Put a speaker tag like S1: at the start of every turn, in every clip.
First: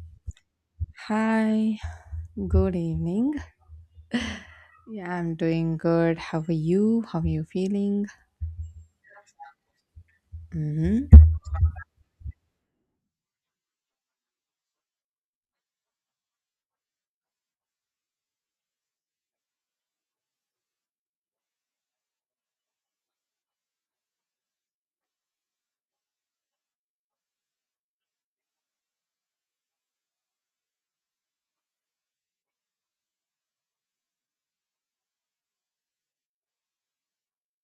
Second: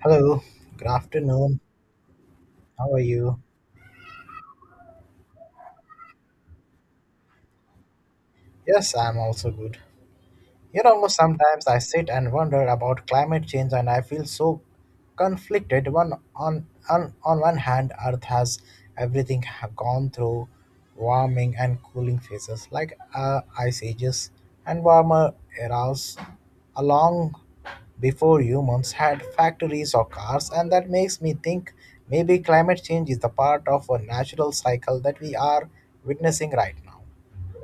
S1: Hello, good afternoon.
S2: Hi, good
S1: How are
S2: evening.
S1: you?
S2: Yeah, I'm doing good. How are you? How are you feeling?
S1: Yes, I'm also good. You know,
S2: Mhm.
S1: sometimes I sit and wonder about climate change and I feel so conflicted. On one hand, Earth has everything have gone through warming and cooling phases like ice ages and warmer eras along before humans had factories or cars, and that makes me think maybe climate change is the part of a natural cycle that we are witnessing right now.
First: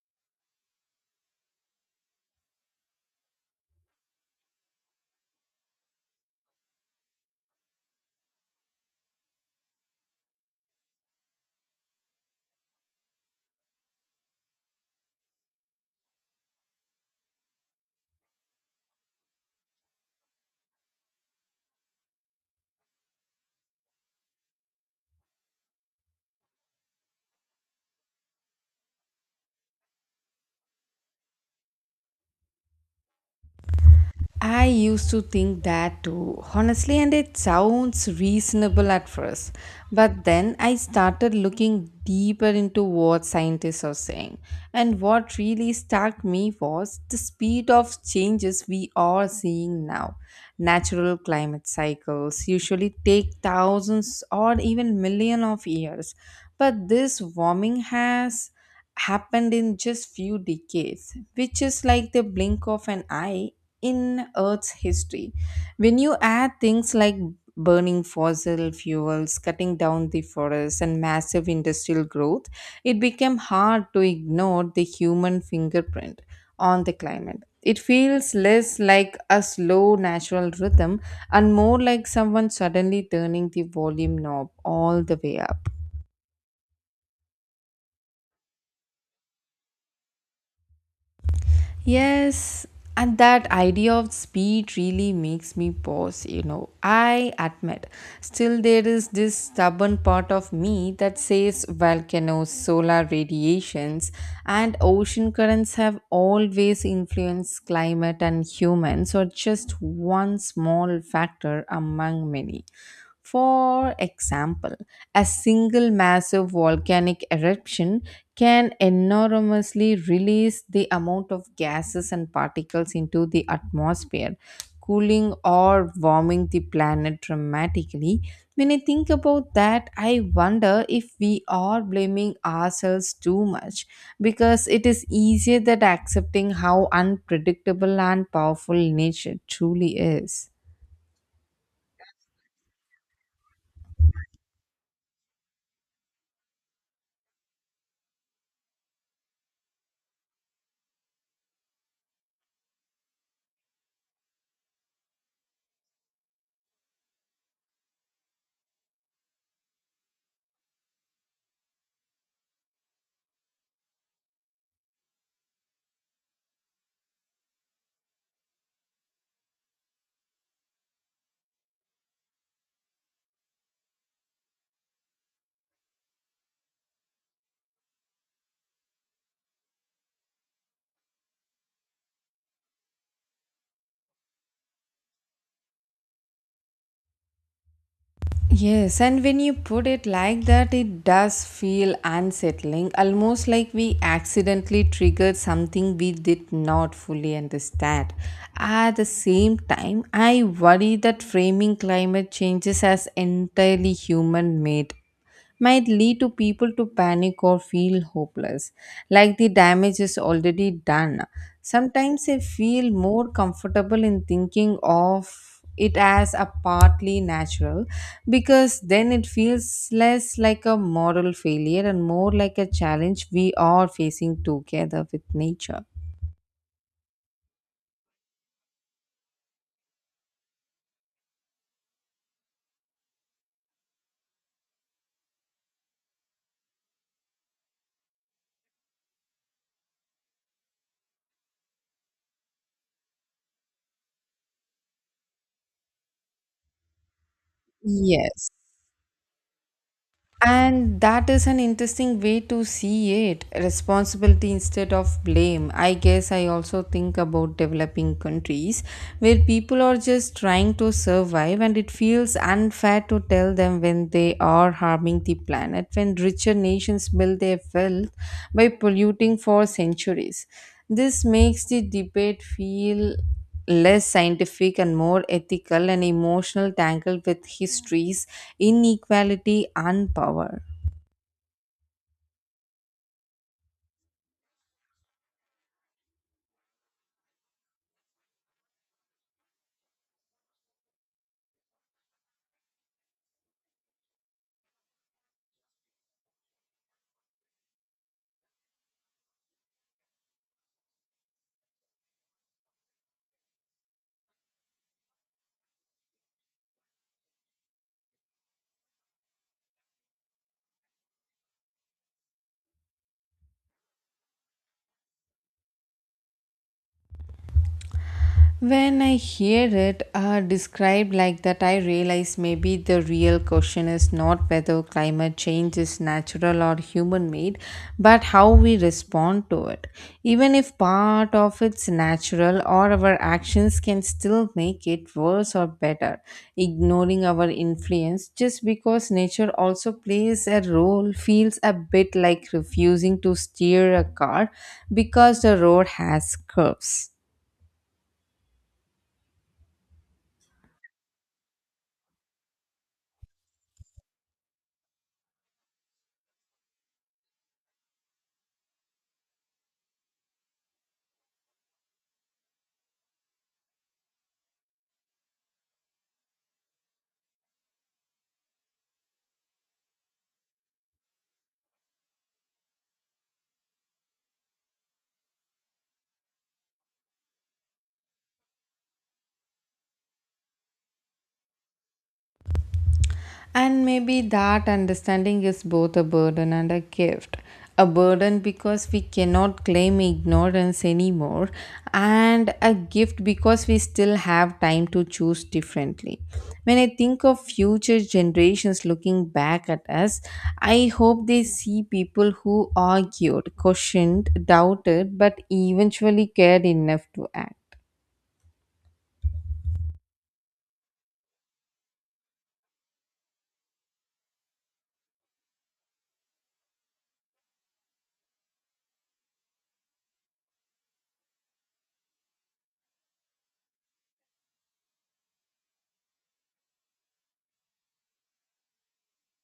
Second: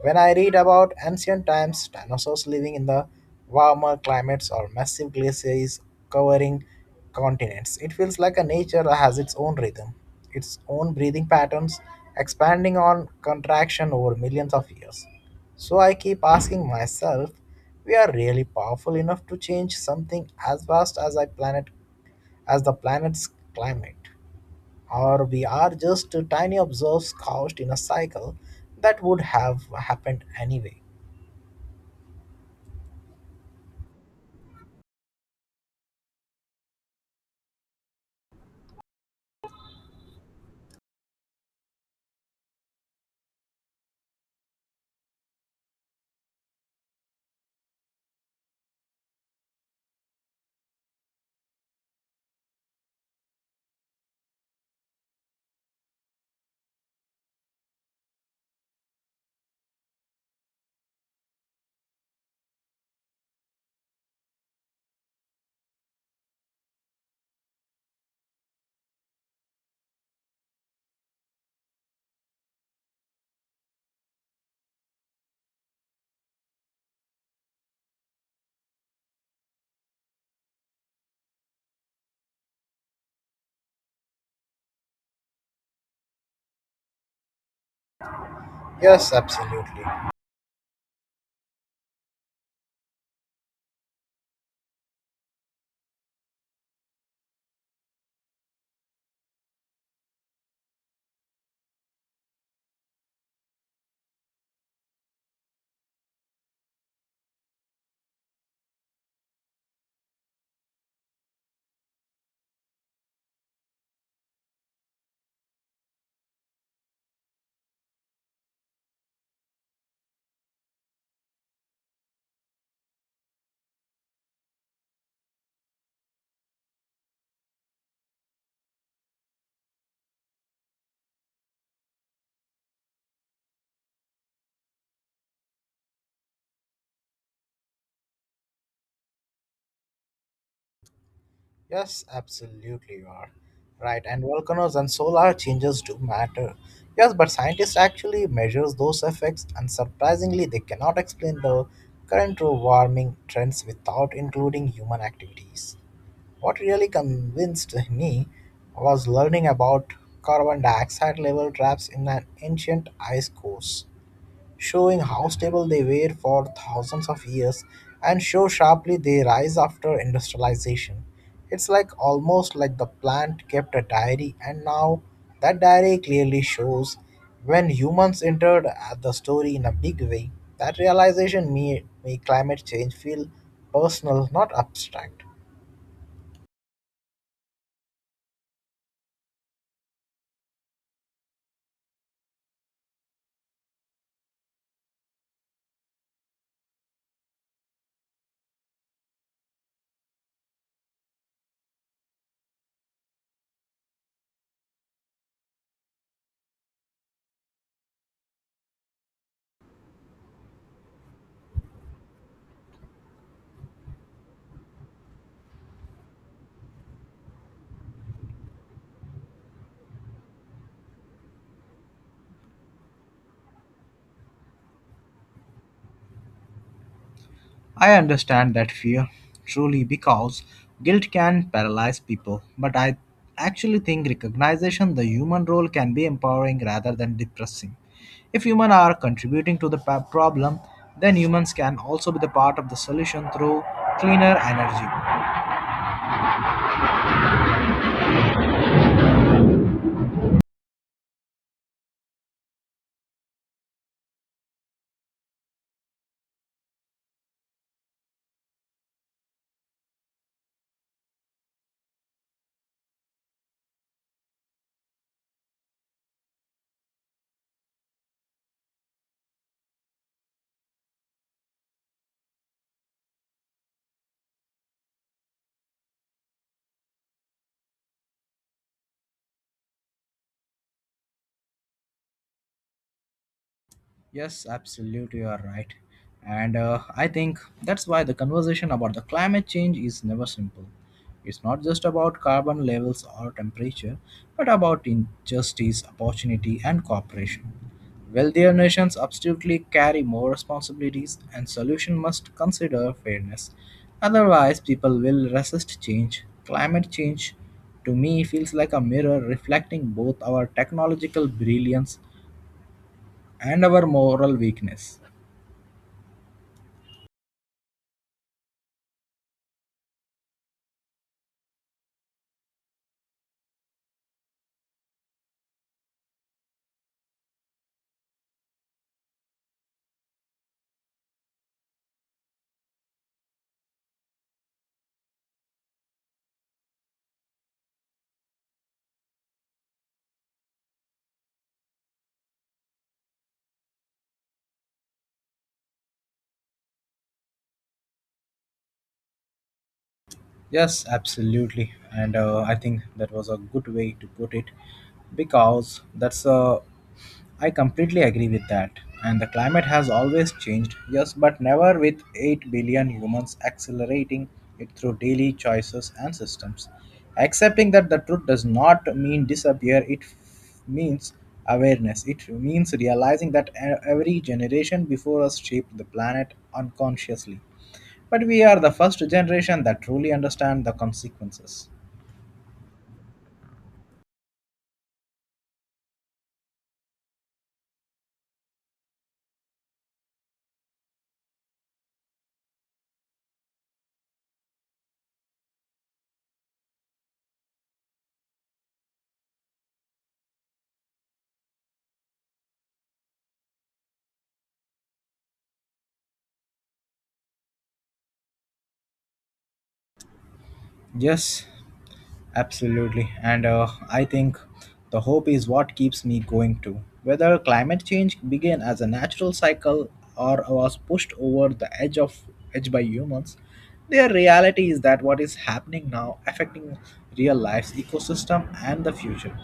S1: When I read about ancient times, dinosaurs living in the warmer climates or massive glaciers covering continents, it feels like a nature has its own rhythm, its own breathing patterns, expanding on contraction over millions of years. So I keep asking myself, we are really powerful enough to change something as vast as I planet as the planet's climate, or we are just tiny observes couched in a cycle that would have happened anyway.
S2: I used to think that too, honestly, and it sounds reasonable at first. But then I started looking deeper into what scientists are saying. And what really struck me was the speed of changes we are seeing now. Natural climate cycles usually take thousands or even millions of years, but this warming has happened in just few decades, which is like the blink of an eye in earth's history. When you add things like burning fossil fuels, cutting down the forests, and massive industrial growth, it became hard to ignore the human fingerprint on the climate. It feels less like a slow natural rhythm and more like someone suddenly turning the volume knob all the way up.
S1: Yes, absolutely.
S2: Yes, and that idea of speed really makes me pause, you know. I admit, still there is this stubborn part of me that says volcanoes, solar radiations, and ocean currents have always influenced climate and humans, or just one small factor among many. For example, a single massive volcanic eruption can enormously release the amount of gases and particles into the atmosphere, cooling or warming the planet dramatically. When I think about that, I wonder if we are blaming ourselves too much because it is easier than accepting how unpredictable and powerful nature truly is.
S1: Yes, absolutely you are. Right, and volcanoes and solar changes do matter. Yes, but scientists actually measures those effects and surprisingly they cannot explain the current warming trends without including human activities. What really convinced me was learning about carbon dioxide level traps in an ancient ice cores, showing how stable they were for thousands of years and show sharply they rise after industrialization. It's like almost like the plant kept a diary, and now that diary clearly shows when humans entered at the story in a big way. That realization made climate change feel personal, not abstract.
S2: Yes, and when you put it like that, it does feel unsettling, almost like we accidentally triggered something we did not fully understand. At the same time, I worry that framing climate changes as entirely human made might lead to people to panic or feel hopeless, like the damage is already done. Sometimes I feel more comfortable in thinking of it as a partly natural, because then it feels less like a moral failure and more like a challenge we are facing together with nature.
S1: I understand that fear, truly, because guilt can paralyze people. But I actually think recognition the human role can be empowering rather than depressing. If humans are contributing to the problem, then humans can also be the part of the solution through cleaner energy.
S2: Yes. And that is an interesting way to see it, responsibility instead of blame. I guess I also think about developing countries where people are just trying to survive, and it feels unfair to tell them when they are harming the planet, when richer nations build their wealth by polluting for centuries. This makes the debate feel less scientific and more ethical and emotional, tangled with histories, inequality, and power.
S1: Yes, absolutely, you are right. And I think that's why the conversation about the climate change is never simple. It's not just about carbon levels or temperature, but about injustice, opportunity, and cooperation. Wealthier nations absolutely carry more responsibilities, and solution must consider fairness. Otherwise, people will resist change. Climate change, to me, feels like a mirror reflecting both our technological brilliance and our moral weakness.
S2: When I hear it described like that, I realize maybe the real question is not whether climate change is natural or human made, but how we respond to it. Even if part of it's natural, or our actions can still make it worse or better, ignoring our influence just because nature also plays a role feels a bit like refusing to steer a car because the road has curves.
S1: Yes, absolutely. And I think that was a good way to put it because that's a. I completely agree with that. And the climate has always changed, yes, but never with 8 billion humans accelerating it through daily choices and systems. Accepting that the truth does not mean disappear, means awareness. It means realizing that every generation before us shaped the planet unconsciously. But we are the first generation that truly understand the consequences.
S2: And maybe that understanding is both a burden and a gift. A burden because we cannot claim ignorance anymore, and a gift because we still have time to choose differently. When I think of future generations looking back at us, I hope they see people who argued, questioned, doubted, but eventually cared enough to act.
S1: Yes, absolutely. And I think the hope is what keeps me going too. Whether climate change began as a natural cycle or was pushed over the edge of edge by humans, their reality is that what is happening now affecting real life's ecosystem and the future.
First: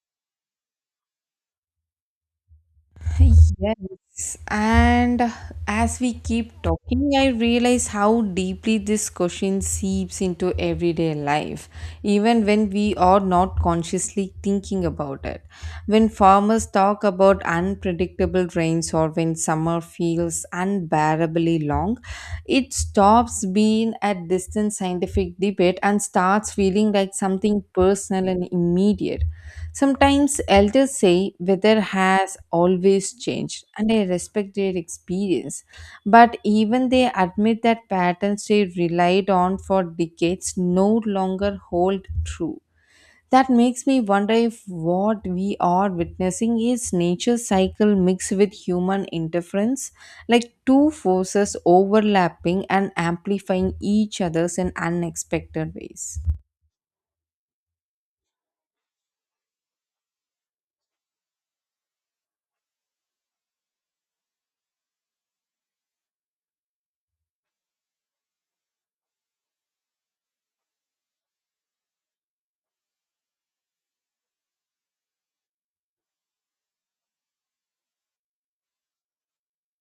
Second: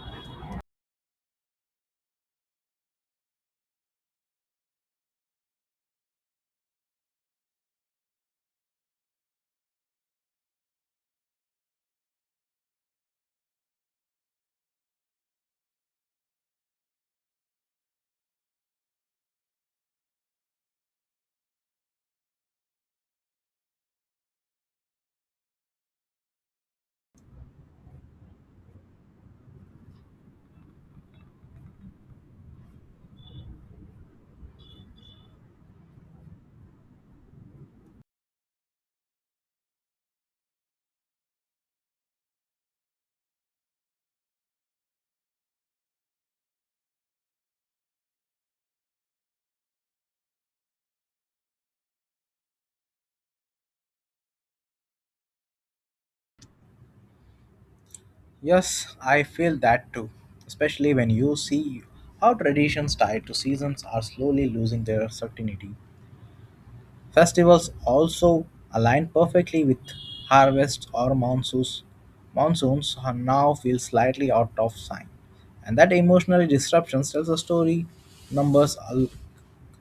S2: Yes, and as we keep talking, I realize how deeply this question seeps into everyday life, even when we are not consciously thinking about it. When farmers talk about unpredictable rains or when summer feels unbearably long, it stops being a distant scientific debate and starts feeling like something personal and immediate. Sometimes elders say weather has always changed, and I respect their experience. But even they admit that patterns they relied on for decades no longer hold true. That makes me wonder if what we are witnessing is nature cycle mixed with human interference, like two forces overlapping and amplifying each other's in unexpected ways.
S1: Yes, I feel that too, especially when you see how traditions tied to seasons are slowly losing their certainty. Festivals also align perfectly with harvests or monsoons. Monsoons are now feel slightly out of sync, and that emotional disruption tells a story numbers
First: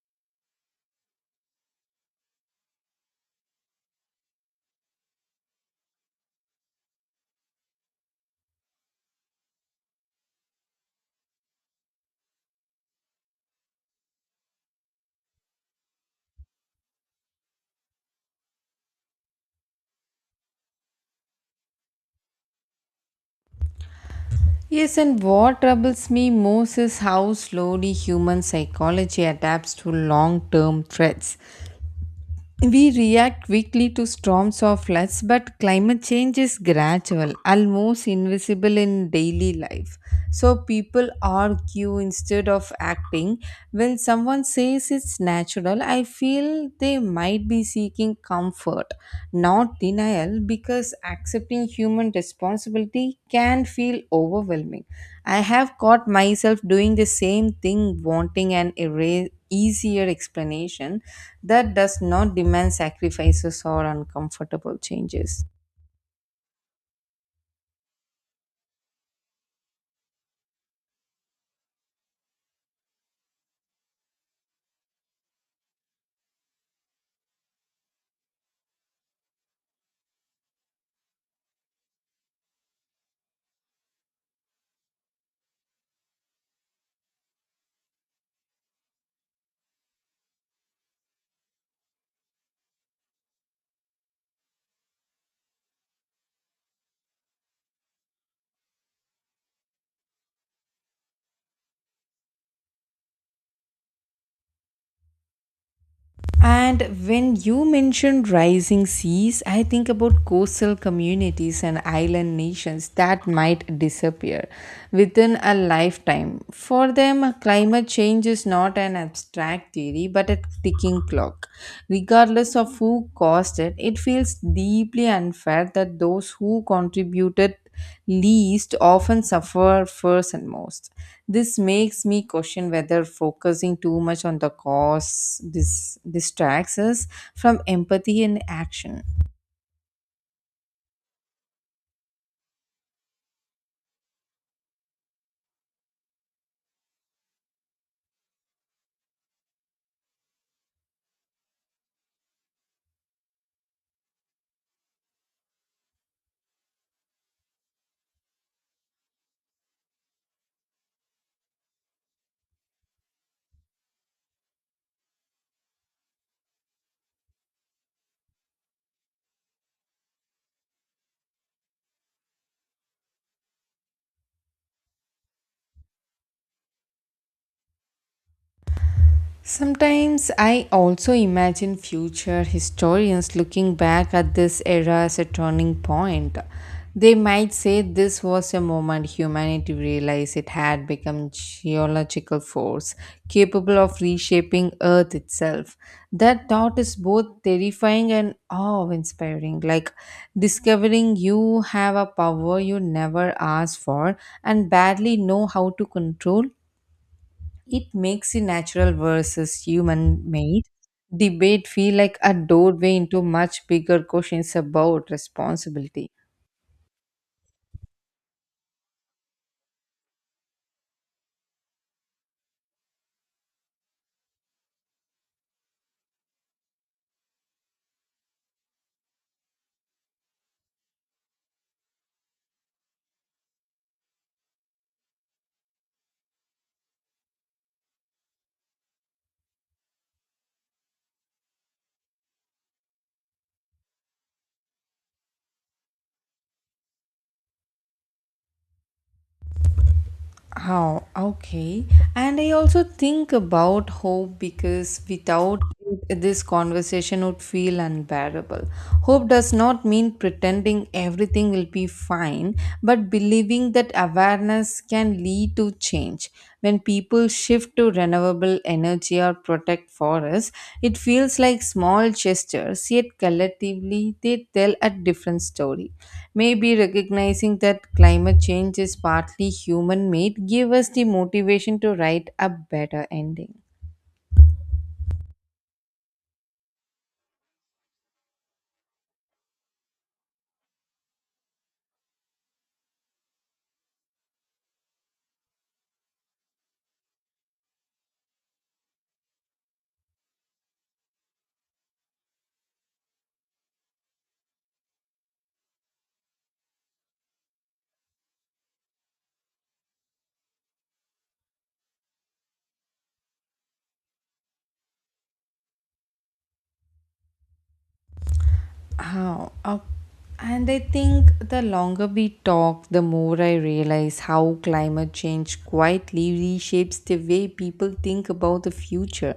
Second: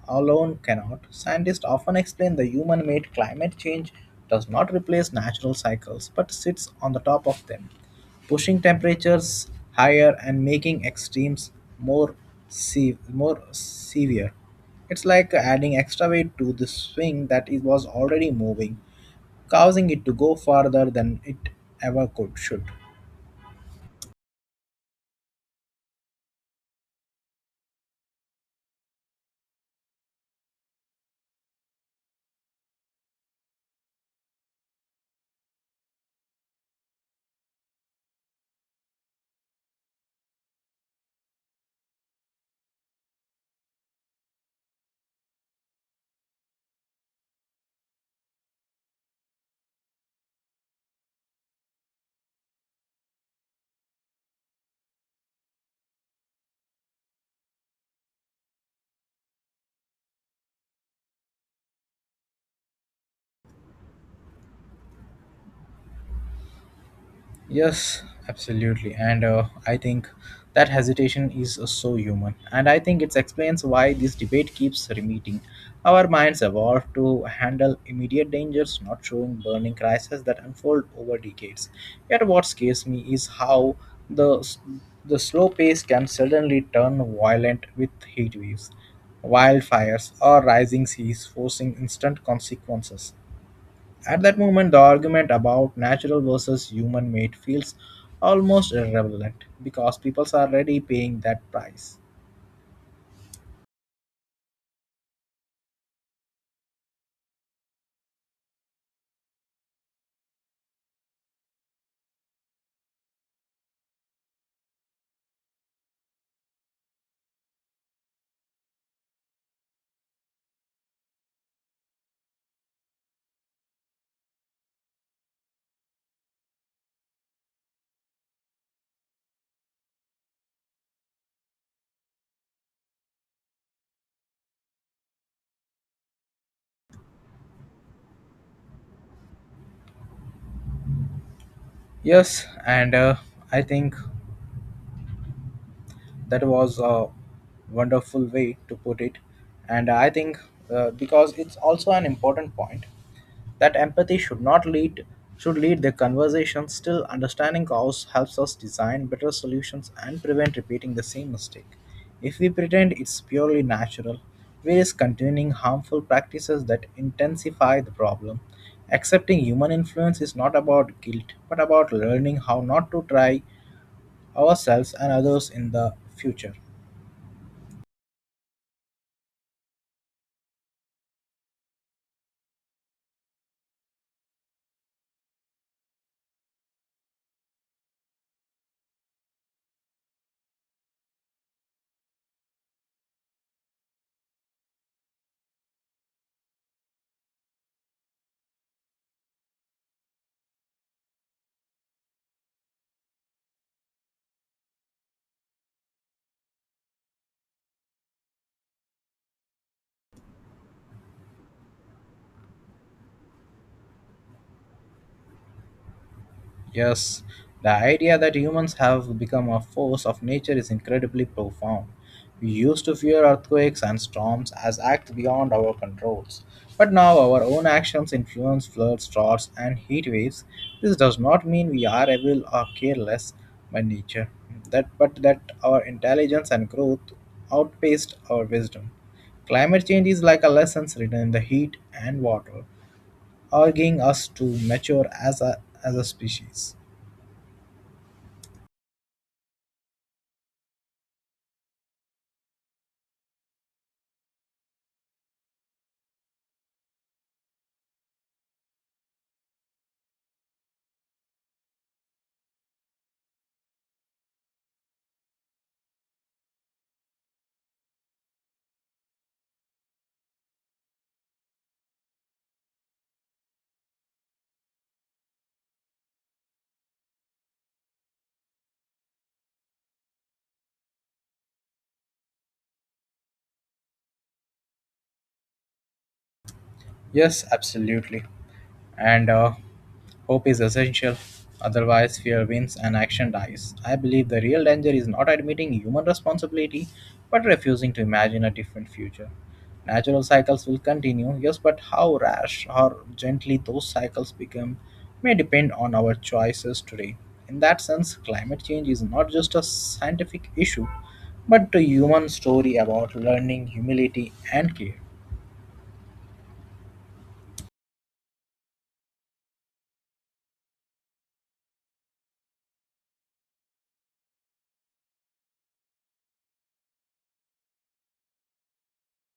S1: alone cannot. Scientists often explain the human made climate change does not replace natural cycles but sits on the top of them, pushing temperatures higher and making extremes more, more severe. It's like adding extra weight to the swing that it was already moving, causing it to go farther than it ever could should.
S2: Yes, and what troubles me most is how slowly human psychology adapts to long term threats. We react quickly to storms or floods, but climate change is gradual, almost invisible in daily life. So people argue instead of acting. When someone says it's natural, I feel they might be seeking comfort, not denial, because accepting human responsibility can feel overwhelming. I have caught myself doing the same thing, wanting an easier explanation that does not demand sacrifices or uncomfortable changes.
S1: Yes, absolutely. And I think that hesitation is so human. And I think it explains why this debate keeps repeating. Our minds evolved to handle immediate dangers, not showing burning crises that unfold over decades. Yet, what scares me is how the, s- the slow pace can suddenly turn violent with heat waves, wildfires, or rising seas, forcing instant consequences. At that moment, the argument about natural versus human made feels almost irrelevant because people are already paying that price.
S2: And when you mention rising seas, I think about coastal communities and island nations that might disappear within a lifetime. For them, climate change is not an abstract theory but a ticking clock. Regardless of who caused it, it feels deeply unfair that those who contributed least often suffer first and most. This makes me question whether focusing too much on the cause this distracts us from empathy and action.
S1: Yes, and I think that was a wonderful way to put it. And I think because it's also an important point that empathy should not lead should lead the conversation, still understanding cause helps us design better solutions and prevent repeating the same mistake. If we pretend it's purely natural, we risk continuing harmful practices that intensify the problem. Accepting human influence is not about guilt, but about learning how not to try ourselves and others in the future.
S2: Sometimes I also imagine future historians looking back at this era as a turning point. They might say this was a moment humanity realized it had become geological force capable of reshaping earth itself. That thought is both terrifying and awe-inspiring, like discovering you have a power you never asked for and badly know how to control. It makes the natural versus human made debate feel like a doorway into much bigger questions about responsibility.
S1: Yes, the idea that humans have become a force of nature is incredibly profound. We used to fear earthquakes and storms as acts beyond our controls. But now our own actions influence floods, droughts, and heat waves. This does not mean we are evil or careless by nature, but that our intelligence and growth outpaced our wisdom. Climate change is like a lesson written in the heat and water, urging us to mature as a species.
S2: Oh, okay. And I also think about hope, because without it, this conversation would feel unbearable. Hope does not mean pretending everything will be fine, but believing that awareness can lead to change. When people shift to renewable energy or protect forests, it feels like small gestures, yet collectively they tell a different story. Maybe recognizing that climate change is partly human made give us the motivation to write a better ending.
S1: Yes, absolutely. And hope is essential. Otherwise, fear wins and action dies. I believe the real danger is not admitting human responsibility, but refusing to imagine a different future. Natural cycles will continue, yes, but how rash or gently those cycles become may depend on our choices today. In that sense, climate change is not just a scientific issue, but a human story about learning, humility, and care.
S2: How? And I think the longer we talk, the more I realize how climate change quietly reshapes the way people think about the future.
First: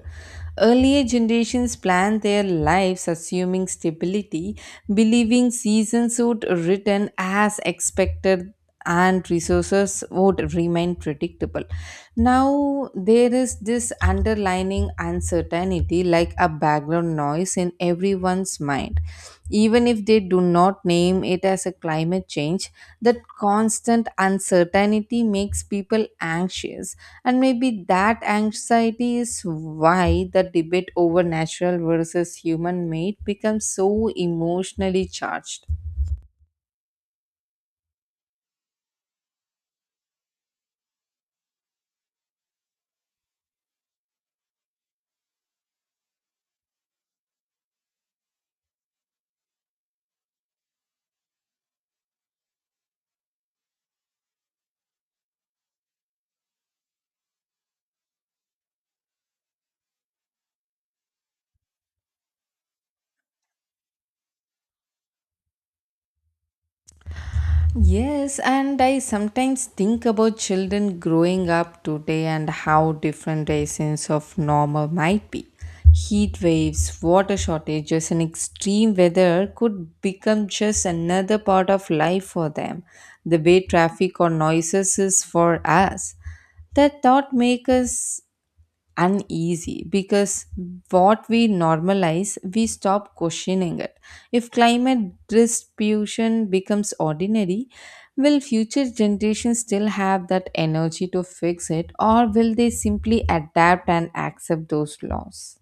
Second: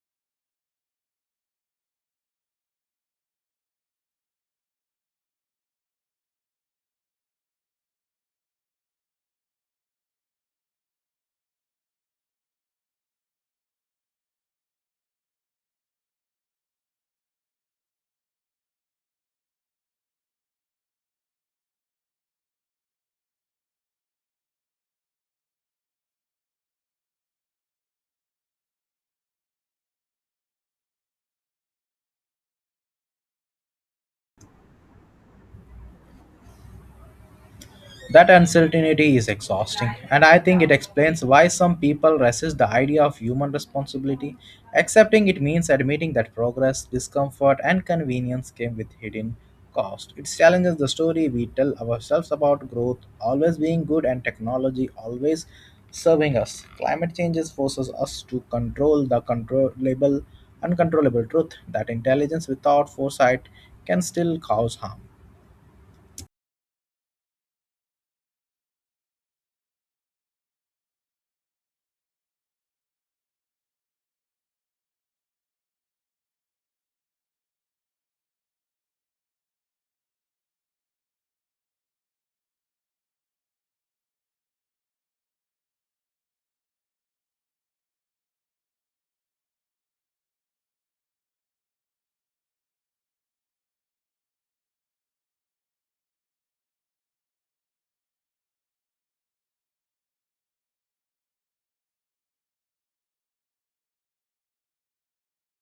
S2: Earlier generations planned their lives assuming stability, believing seasons would return as expected and resources would remain predictable. Now, there is this underlining uncertainty, like a background noise in everyone's mind. Even if they do not name it as a climate change, that constant uncertainty makes people anxious. And maybe that anxiety is why the debate over natural versus human made becomes so emotionally charged.
S1: That uncertainty is exhausting, and I think it explains why some people resist the idea of human responsibility. Accepting it means admitting that progress, discomfort, and convenience came with hidden cost. It challenges the story we tell ourselves about growth always being good and technology always serving us. Climate changes forces us to control the controllable, uncontrollable truth that intelligence without foresight can still cause harm.
S2: Yes, and I sometimes think about children growing up today and how different their sense of normal might be. Heat waves, water shortages, and extreme weather could become just another part of life for them, the way traffic or noises is for us. That thought makes us uneasy, because what we normalize, we stop questioning it. If climate distribution becomes ordinary, will future generations still have that energy to fix it, or will they simply adapt and accept those laws?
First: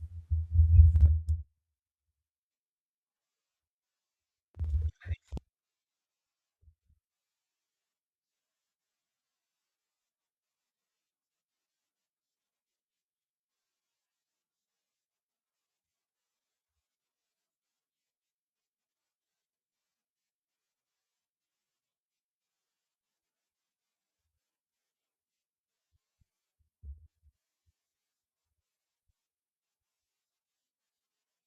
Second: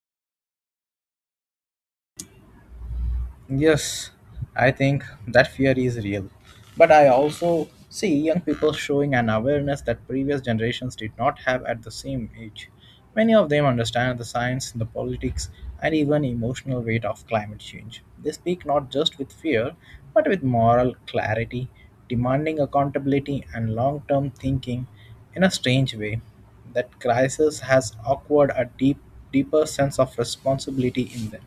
S1: Yes, I think that fear is real. But I also see young people showing an awareness that previous generations did not have at the same age. Many of them understand the science, the politics, and even emotional weight of climate change. They speak not just with fear, but with moral clarity, demanding accountability and long term thinking in a strange way. That crisis has acquired deeper sense of responsibility in them.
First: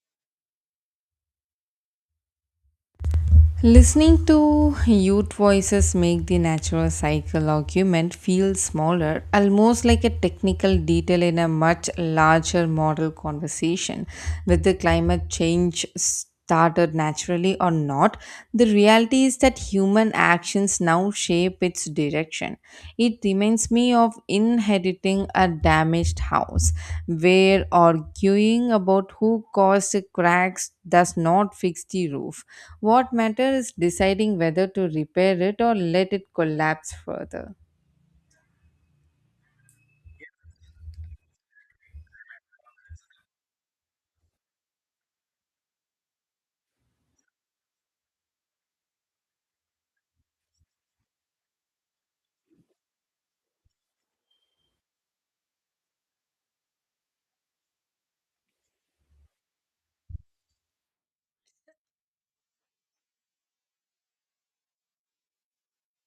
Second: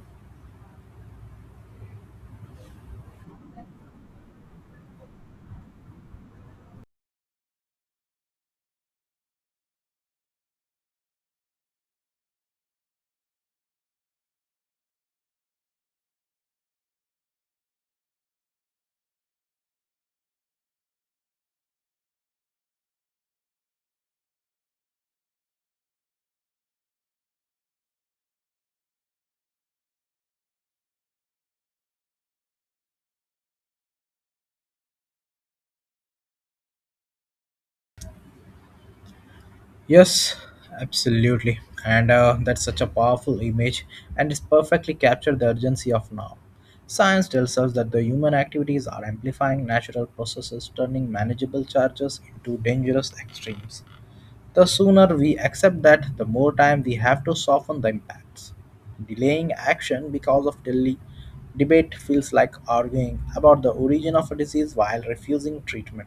S2: Listening to youth voices make the natural cycle argument feel smaller, almost like a technical detail in a much larger model conversation. Whether climate change started naturally or not, the reality is that human actions now shape its direction. It reminds me of inheriting a damaged house, where arguing about who caused the cracks does not fix the roof. What matters is deciding whether to repair it or let it collapse further.
S1: Yes, absolutely. And that's such a powerful image, and it's perfectly captured the urgency of now. Science tells us that the human activities are amplifying natural processes, turning manageable charges into dangerous extremes. The sooner we accept that, the more time we have to soften the impacts. Delaying action because of delay debate feels like arguing about the origin of a disease while refusing treatment.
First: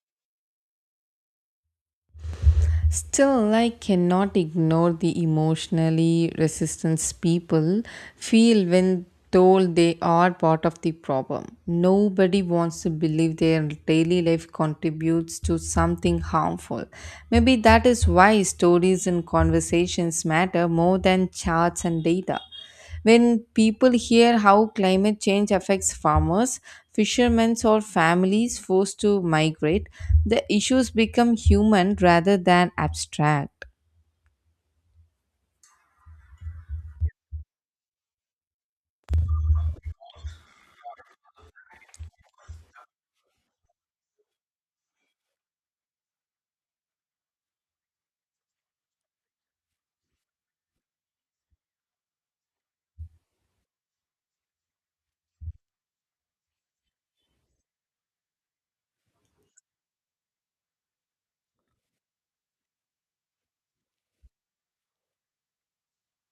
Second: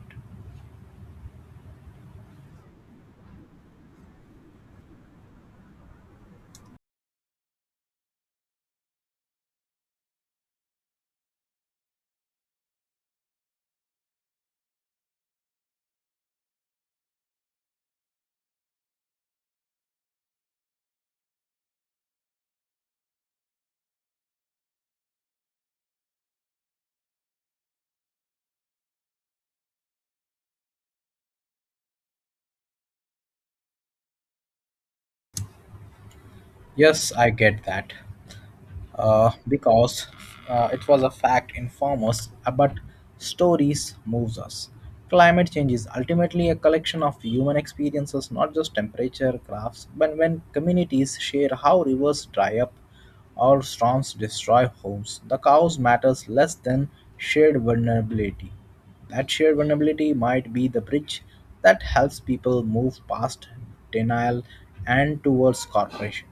S2: Still, I cannot ignore the emotionally resistance people feel when told they are part of the problem. Nobody wants to believe their daily life contributes to something harmful. Maybe that is why stories and conversations matter more than charts and data. When people hear how climate change affects farmers, fishermen, or families forced to migrate, the issues become human rather than abstract.
S1: Yes, I get that. Because it was a fact informs us, but stories moves us. Climate change is ultimately a collection of human experiences, not just temperature graphs. But when communities share how rivers dry up or storms destroy homes, the cause matters less than shared vulnerability. That shared vulnerability might be the bridge that helps people move past denial and towards cooperation.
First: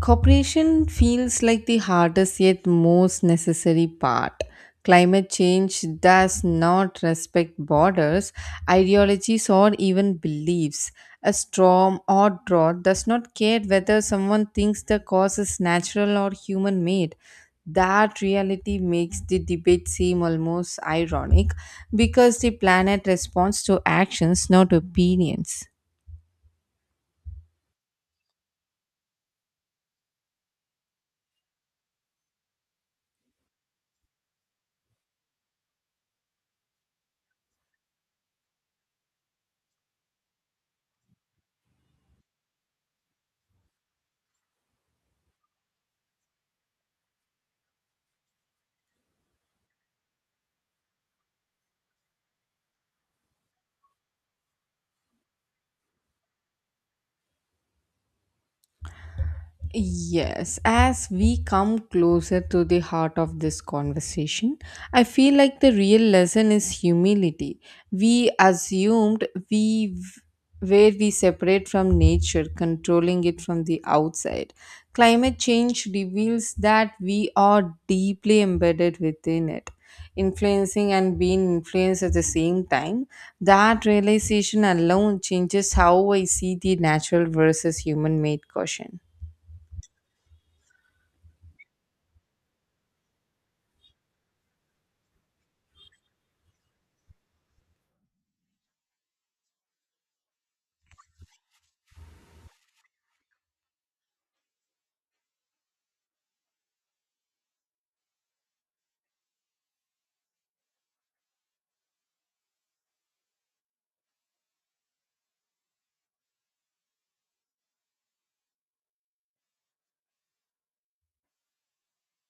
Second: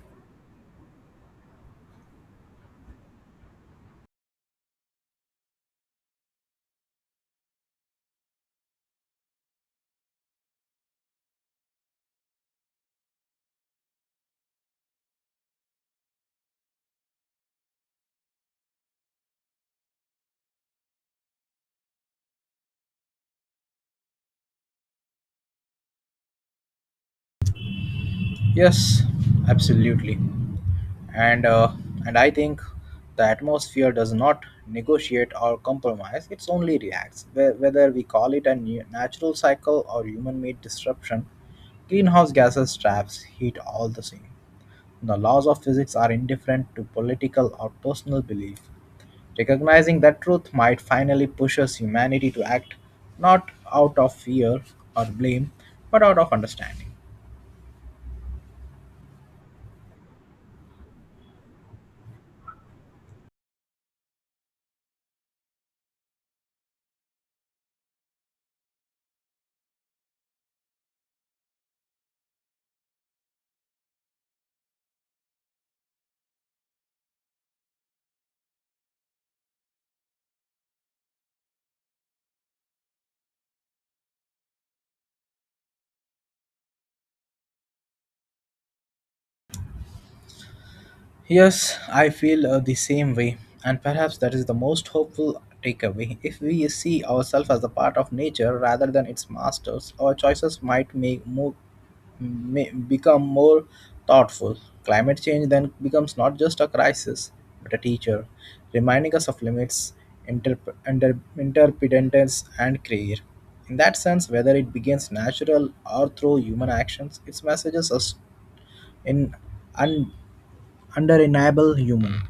S2: Cooperation feels like the hardest yet most necessary part. Climate change does not respect borders, ideologies, or even beliefs. A storm or drought does not care whether someone thinks the cause is natural or human made. That reality makes the debate seem almost ironic, because the planet responds to actions, not opinions.
S1: Yes, absolutely. And uh, and I think the atmosphere does not negotiate or compromise. It's only reacts. Whether we call it a natural cycle or human-made disruption, greenhouse gases traps heat all the same. The laws of physics are indifferent to political or personal belief. Recognizing that truth might finally push us humanity to act not out of fear or blame, but out of understanding.
S2: Yes, as we come closer to the heart of this conversation, I feel like the real lesson is humility. We assumed we where we separate from nature, controlling it from the outside. Climate change reveals that we are deeply embedded within it, influencing and being influenced at the same time. That realization alone changes how I see the natural versus human made caution.
S1: Yes, I feel the same way, and perhaps that is the most hopeful takeaway. If we see ourselves as a part of nature rather than its masters, our choices may become more thoughtful. Climate change then becomes not just a crisis, but a teacher, reminding us of limits, interdependence, and care. In that sense, whether it begins natural or through human actions, its messages us in under enable human.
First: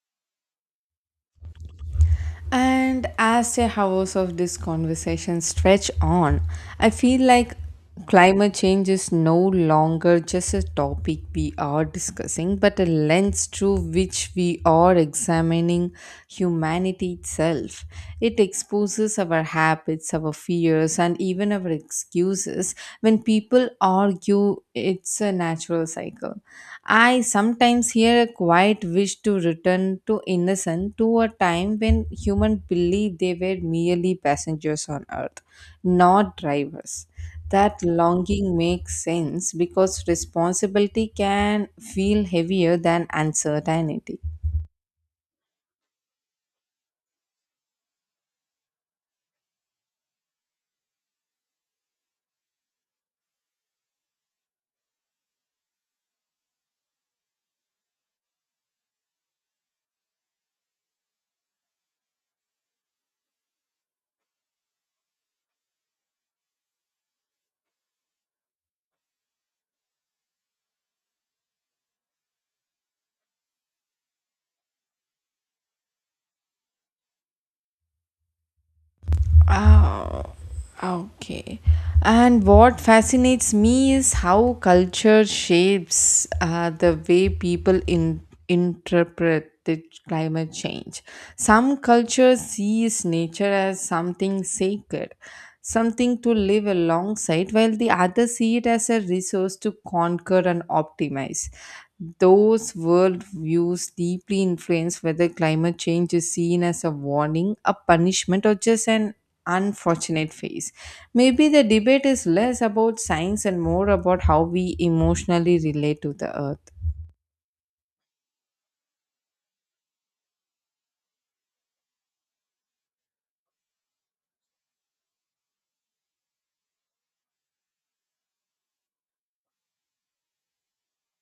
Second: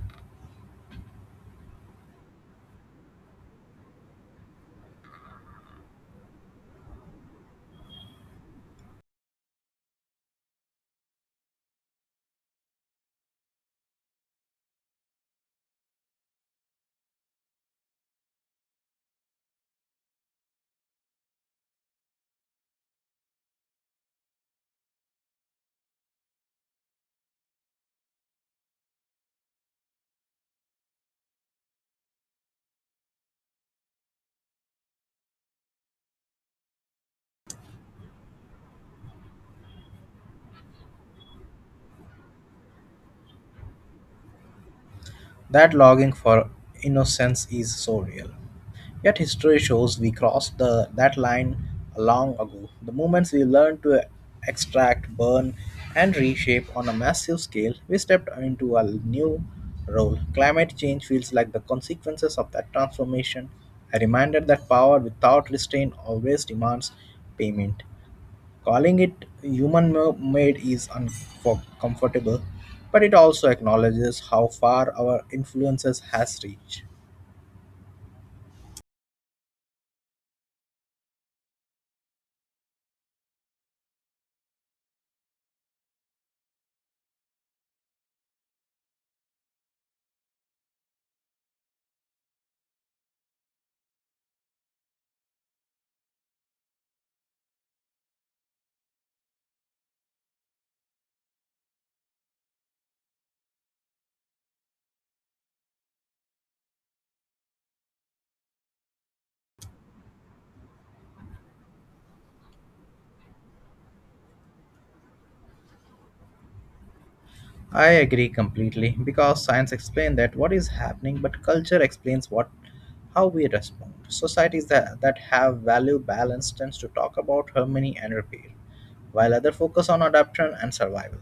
S2: And as the hours of this conversation stretch on, I feel like climate change is no longer just a topic we are discussing, but a lens through which we are examining humanity itself. It exposes our habits, our fears, and even our excuses when people argue it's a natural cycle. I sometimes hear a quiet wish to return to innocence, to a time when humans believed they were merely passengers on earth, not drivers. That longing makes sense, because responsibility can feel heavier than uncertainty.
S1: That longing for innocence is so real. Yet history shows we crossed that line long ago. The moments we learned to extract, burn, and reshape on a massive scale, we stepped into a new role. Climate change feels like the consequences of that transformation. A reminder that power without restraint always demands payment. Calling it human made is uncomfortable, but it also acknowledges how far our influences has reached.
S2: Oh, okay. And what fascinates me is how culture shapes the way people interpret the climate change. Some cultures sees nature as something sacred, something to live alongside, while the others see it as a resource to conquer and optimize. Those worldviews deeply influence whether climate change is seen as a warning, a punishment, or just an unfortunate phase. Maybe the debate is less about science and more about how we emotionally relate to the earth.
S1: I agree completely because science explains that what is happening, but culture explains what how we respond. Societies that have value balance tends to talk about harmony and repair, while other focus on adaptation and survival.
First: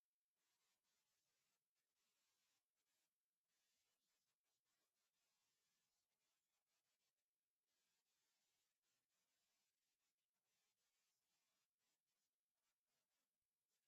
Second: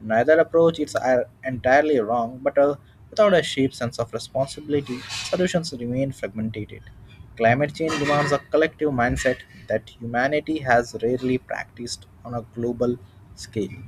S1: Neither approach is entirely wrong, but without a shared sense of responsibility, solutions remain fragmented. Climate change demands a collective mindset that humanity has rarely practiced on a global scale.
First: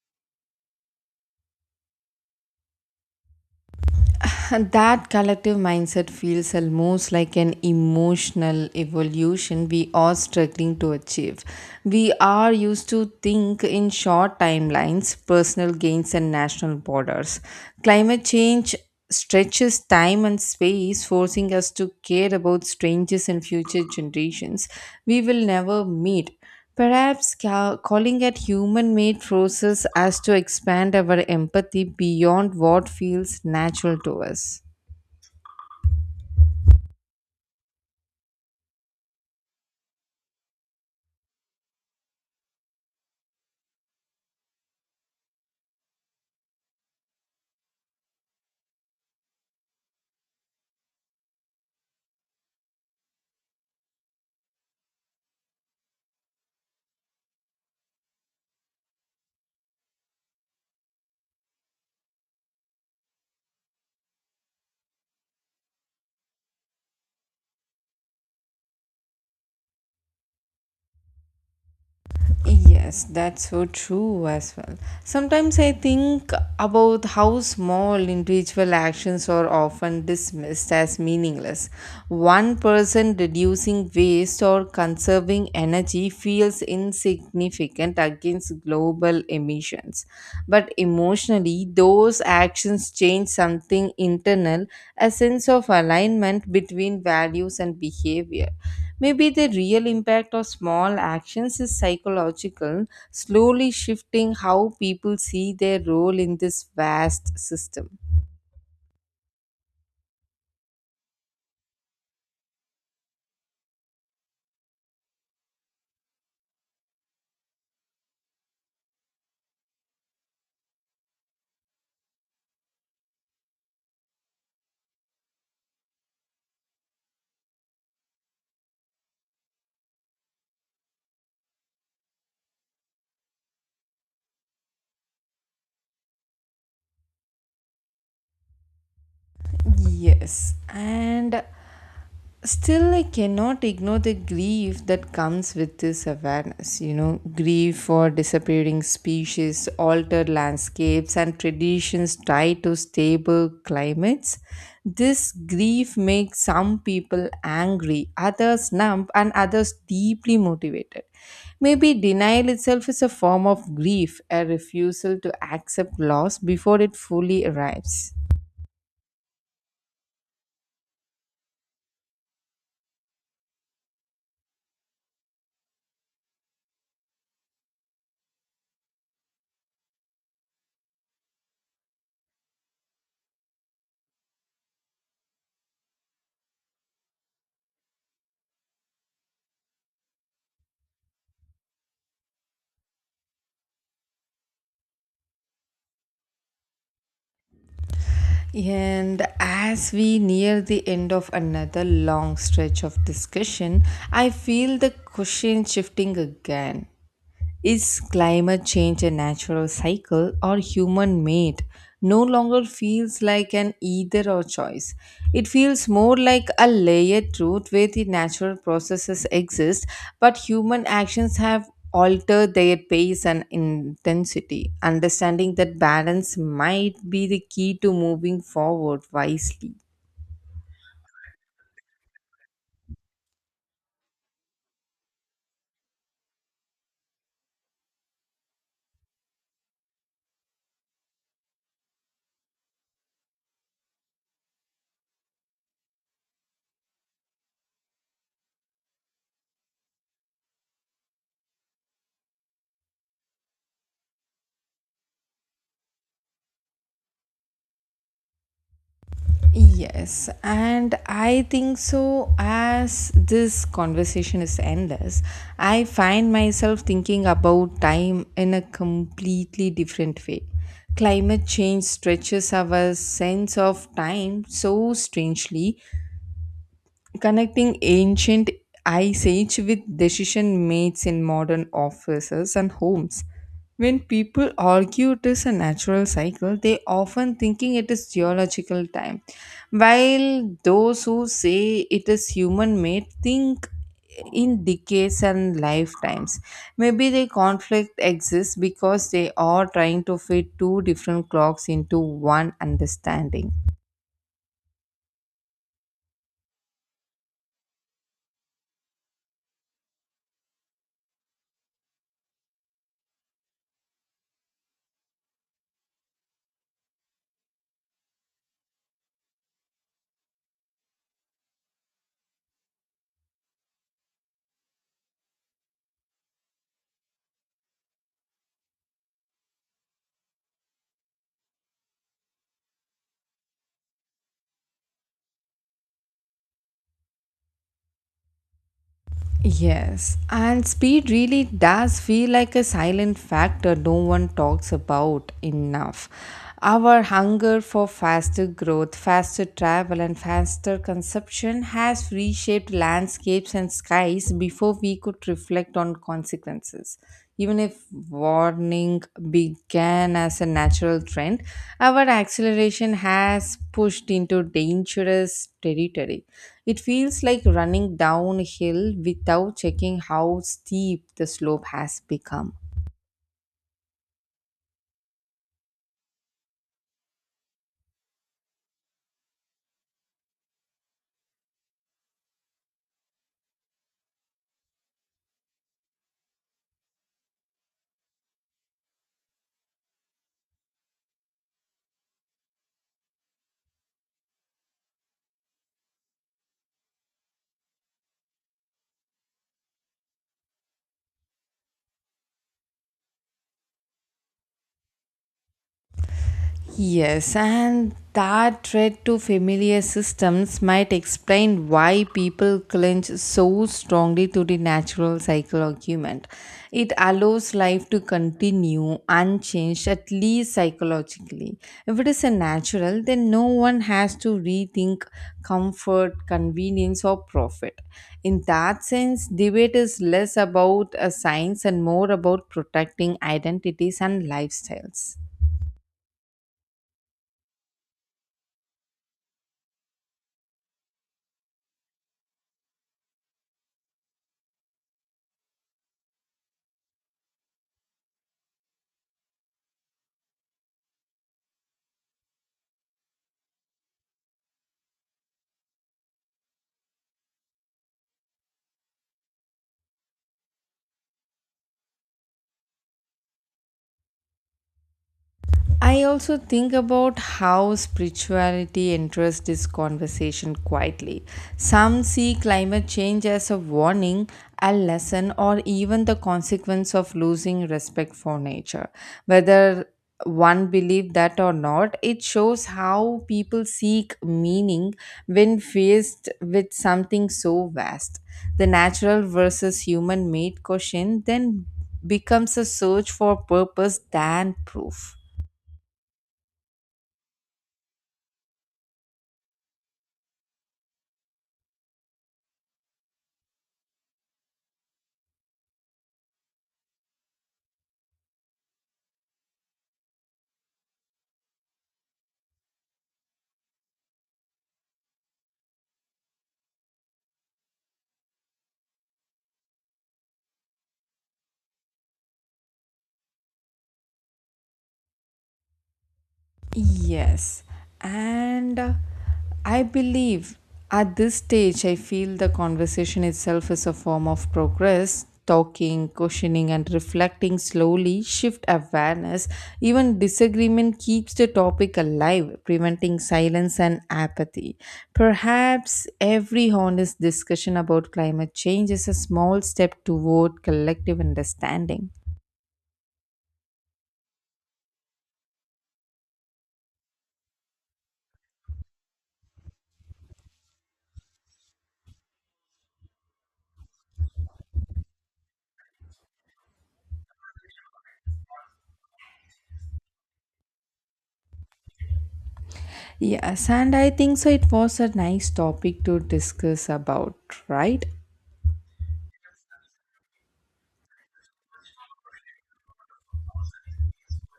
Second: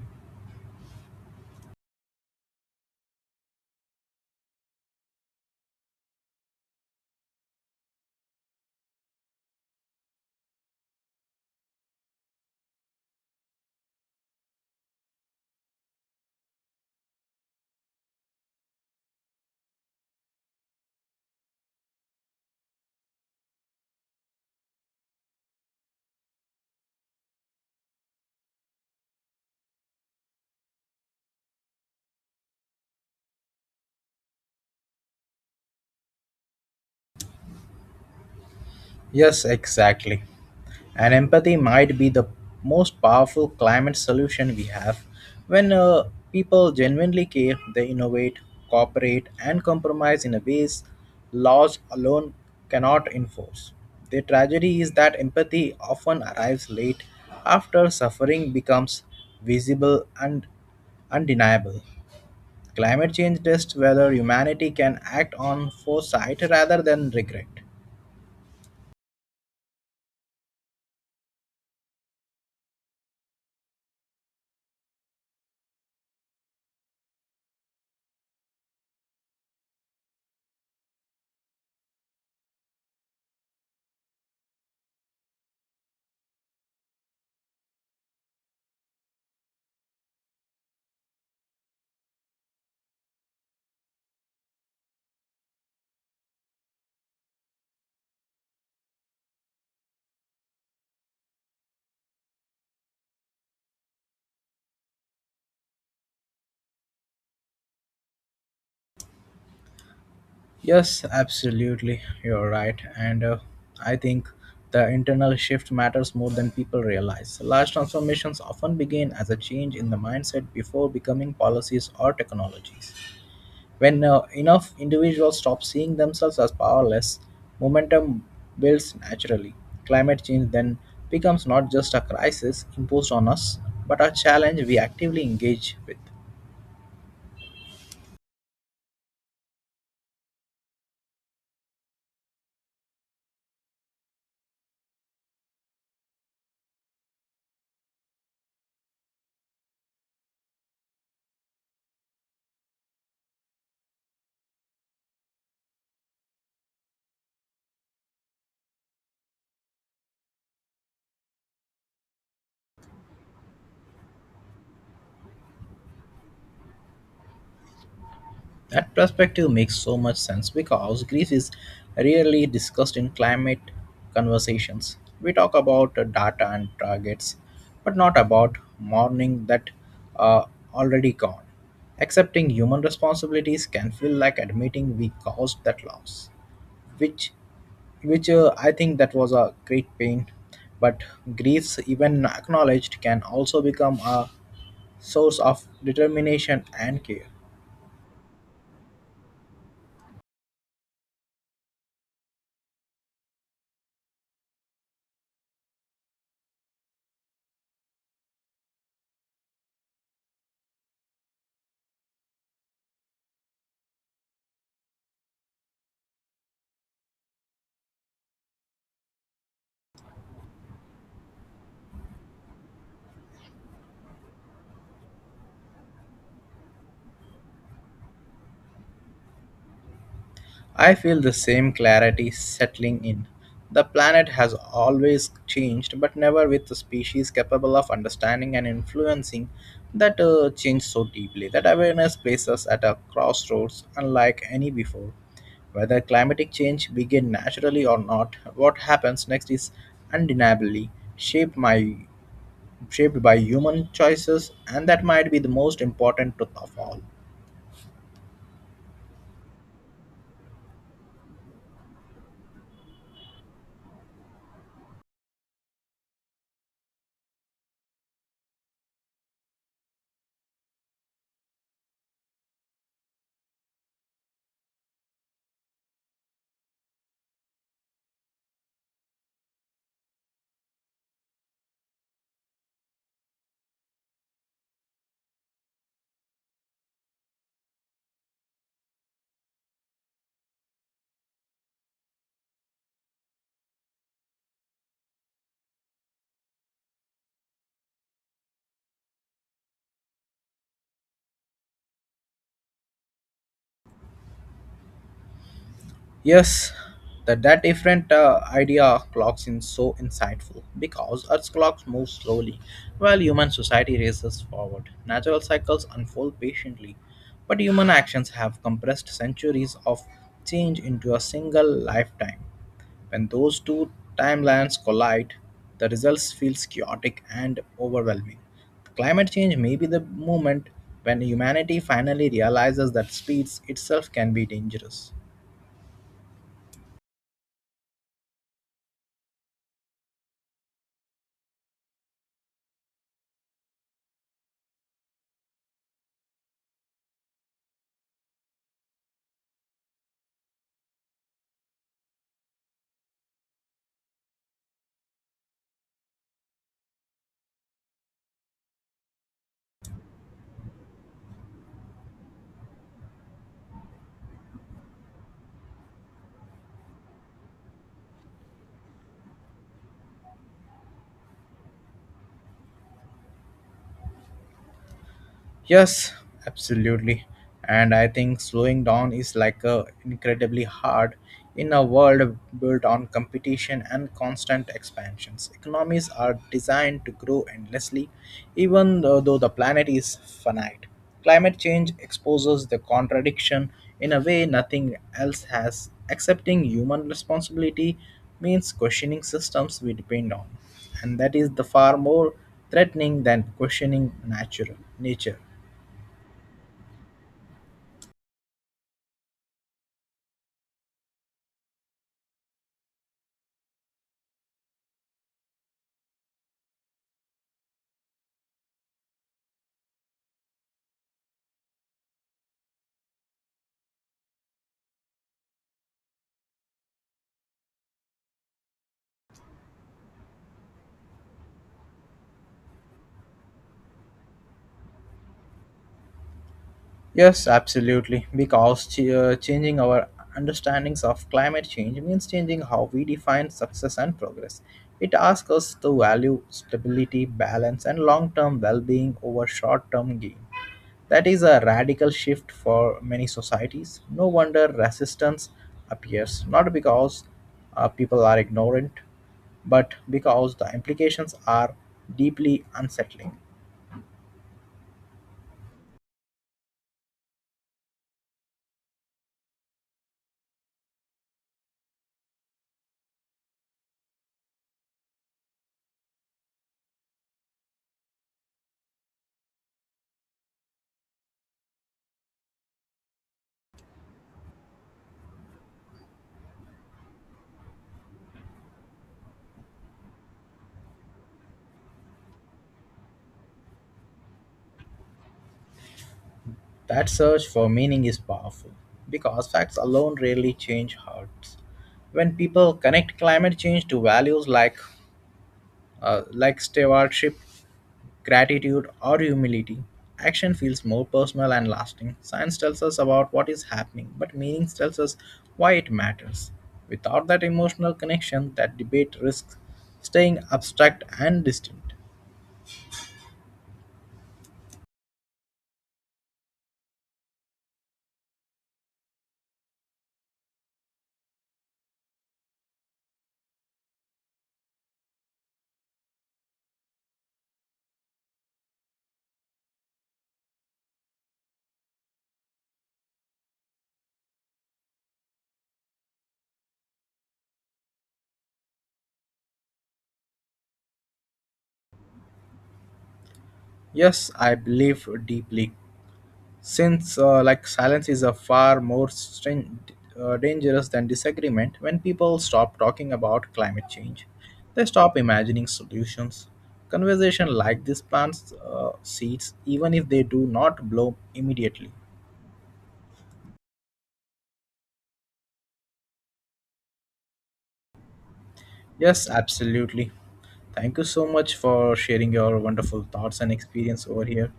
S2: And that collective mindset feels almost like an emotional evolution we are struggling to achieve. We are used to think in short timelines, personal gains, and national borders. Climate change stretches time and space, forcing us to care about strangers and future generations we will never meet. Perhaps calling it human made process as to expand our empathy beyond what feels natural to us.
S1: Yes, exactly. And empathy might be the most powerful climate solution we have. When people genuinely care, they innovate, cooperate, and compromise in a ways laws alone cannot enforce. The tragedy is that empathy often arrives late after suffering becomes visible and undeniable. Climate change tests whether humanity can act on foresight rather than regret.
S2: Yes, that's so true as well. Sometimes I think about how small individual actions are often dismissed as meaningless. One person reducing waste or conserving energy feels insignificant against global emissions. But emotionally, those actions change something internal, a sense of alignment between values and behavior. Maybe the real impact of small actions is psychological, slowly shifting how people see their role in this vast system.
S1: Yes, absolutely. You're right. And I think the internal shift matters more than people realize. Large transformations often begin as a change in the mindset before becoming policies or technologies. When enough individuals stop seeing themselves as powerless, momentum builds naturally. Climate change then becomes not just a crisis imposed on us, but a challenge we actively engage with.
S2: Yes, and still, I cannot ignore the grief that comes with this awareness. Grief for disappearing species, altered landscapes, and traditions tied to stable climates. This grief makes some people angry, others numb, and others deeply motivated. Maybe denial itself is a form of grief, a refusal to accept loss before it fully arrives.
S1: That perspective makes so much sense because Greece is rarely discussed in climate conversations. We talk about data and targets, but not about mourning that are already gone. Accepting human responsibilities can feel like admitting we caused that loss, which, which, I think that was a great pain. But griefs, even acknowledged, can also become a source of determination and care.
S2: And as we near the end of another long stretch of discussion, I feel the question shifting again. Is climate change a natural cycle or human made? No longer feels like an either or choice. It feels more like a layered truth where the natural processes exist, but human actions have altered their pace and intensity. Understanding that balance might be the key to moving forward wisely.
S1: I feel the same clarity settling in. The planet has always changed, but never with a species capable of understanding and influencing that change so deeply. That awareness places us at a crossroads unlike any before. Whether climatic change begin naturally or not, what happens next is undeniably shaped by, shaped by human choices, and that might be the most important truth of all.
S2: Yes, and I think so. As this conversation is endless, I find myself thinking about time in a completely different way. Climate change stretches our sense of time so strangely, connecting ancient ice age with decision mates in modern offices and homes. When people argue it is a natural cycle, they often thinking it is geological time, while those who say it is human made think in decades and lifetimes. Maybe the conflict exists because they are trying to fit two different clocks into one understanding.
S1: Yes, that different idea of clocks is so insightful because Earth's clocks move slowly while human society races forward. Natural cycles unfold patiently, but human actions have compressed centuries of change into a single lifetime. When those two timelines collide, the results feels chaotic and overwhelming. Climate change may be the moment when humanity finally realizes that speeds itself can be dangerous.
S2: Yes, and speed really does feel like a silent factor no one talks about enough. Our hunger for faster growth, faster travel, and faster consumption has reshaped landscapes and skies before we could reflect on consequences. Even if warning began as a natural trend, our acceleration has pushed into dangerous territory. It feels like running downhill without checking how steep the slope has become.
S1: Yes, absolutely. And I think slowing down is like a incredibly hard in a world built on competition and constant expansions. Economies are designed to grow endlessly, even though the planet is finite. Climate change exposes the contradiction in a way nothing else has. Accepting human responsibility means questioning systems we depend on, and that is the far more threatening than questioning natural nature.
S2: Yes, and that threat to familiar systems might explain why people cling so strongly to the natural cycle argument. It allows life to continue unchanged, at least psychologically. If it is a natural, then no one has to rethink comfort, convenience, or profit. In that sense, debate is less about a science and more about protecting identities and lifestyles.
S1: Yes, absolutely. Because changing our understandings of climate change means changing how we define success and progress. It asks us to value stability, balance, and long term well being over short term gain. That is a radical shift for many societies. No wonder resistance appears, not because people are ignorant, but because the implications are deeply unsettling.
S2: I also think about how spirituality enters this conversation quietly. Some see climate change as a warning, a lesson, or even the consequence of losing respect for nature. Whether one believe that or not, it shows how people seek meaning when faced with something so vast. The natural versus human made question then becomes a search for purpose than proof.
S1: That search for meaning is powerful because facts alone rarely change hearts. When people connect climate change to values like like stewardship, gratitude, or humility, action feels more personal and lasting. Science tells us about what is happening, but meaning tells us why it matters. Without that emotional connection, that debate risks staying abstract and distant.
S2: Yes, and I believe at this stage, I feel the conversation itself is a form of progress. Talking, questioning, and reflecting slowly shift awareness. Even disagreement keeps the topic alive, preventing silence and apathy. Perhaps every honest discussion about climate change is a small step toward collective understanding.
S1: Yes, I believe deeply. Since like silence is a far more dangerous than disagreement, when people stop talking about climate change, they stop imagining solutions. Conversation like this plants seeds, even if they do not bloom immediately.
S2: Yes, and I think so. It was a nice topic to discuss about, right?
S1: Yes, absolutely. Thank you so much for sharing your wonderful thoughts and experience over here.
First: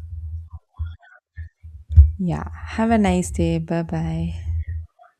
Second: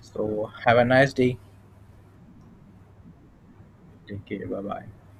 S1: So have a nice day.
S2: Yeah. Have a nice day. Bye
S1: Take
S2: bye.
S1: care. Bye bye.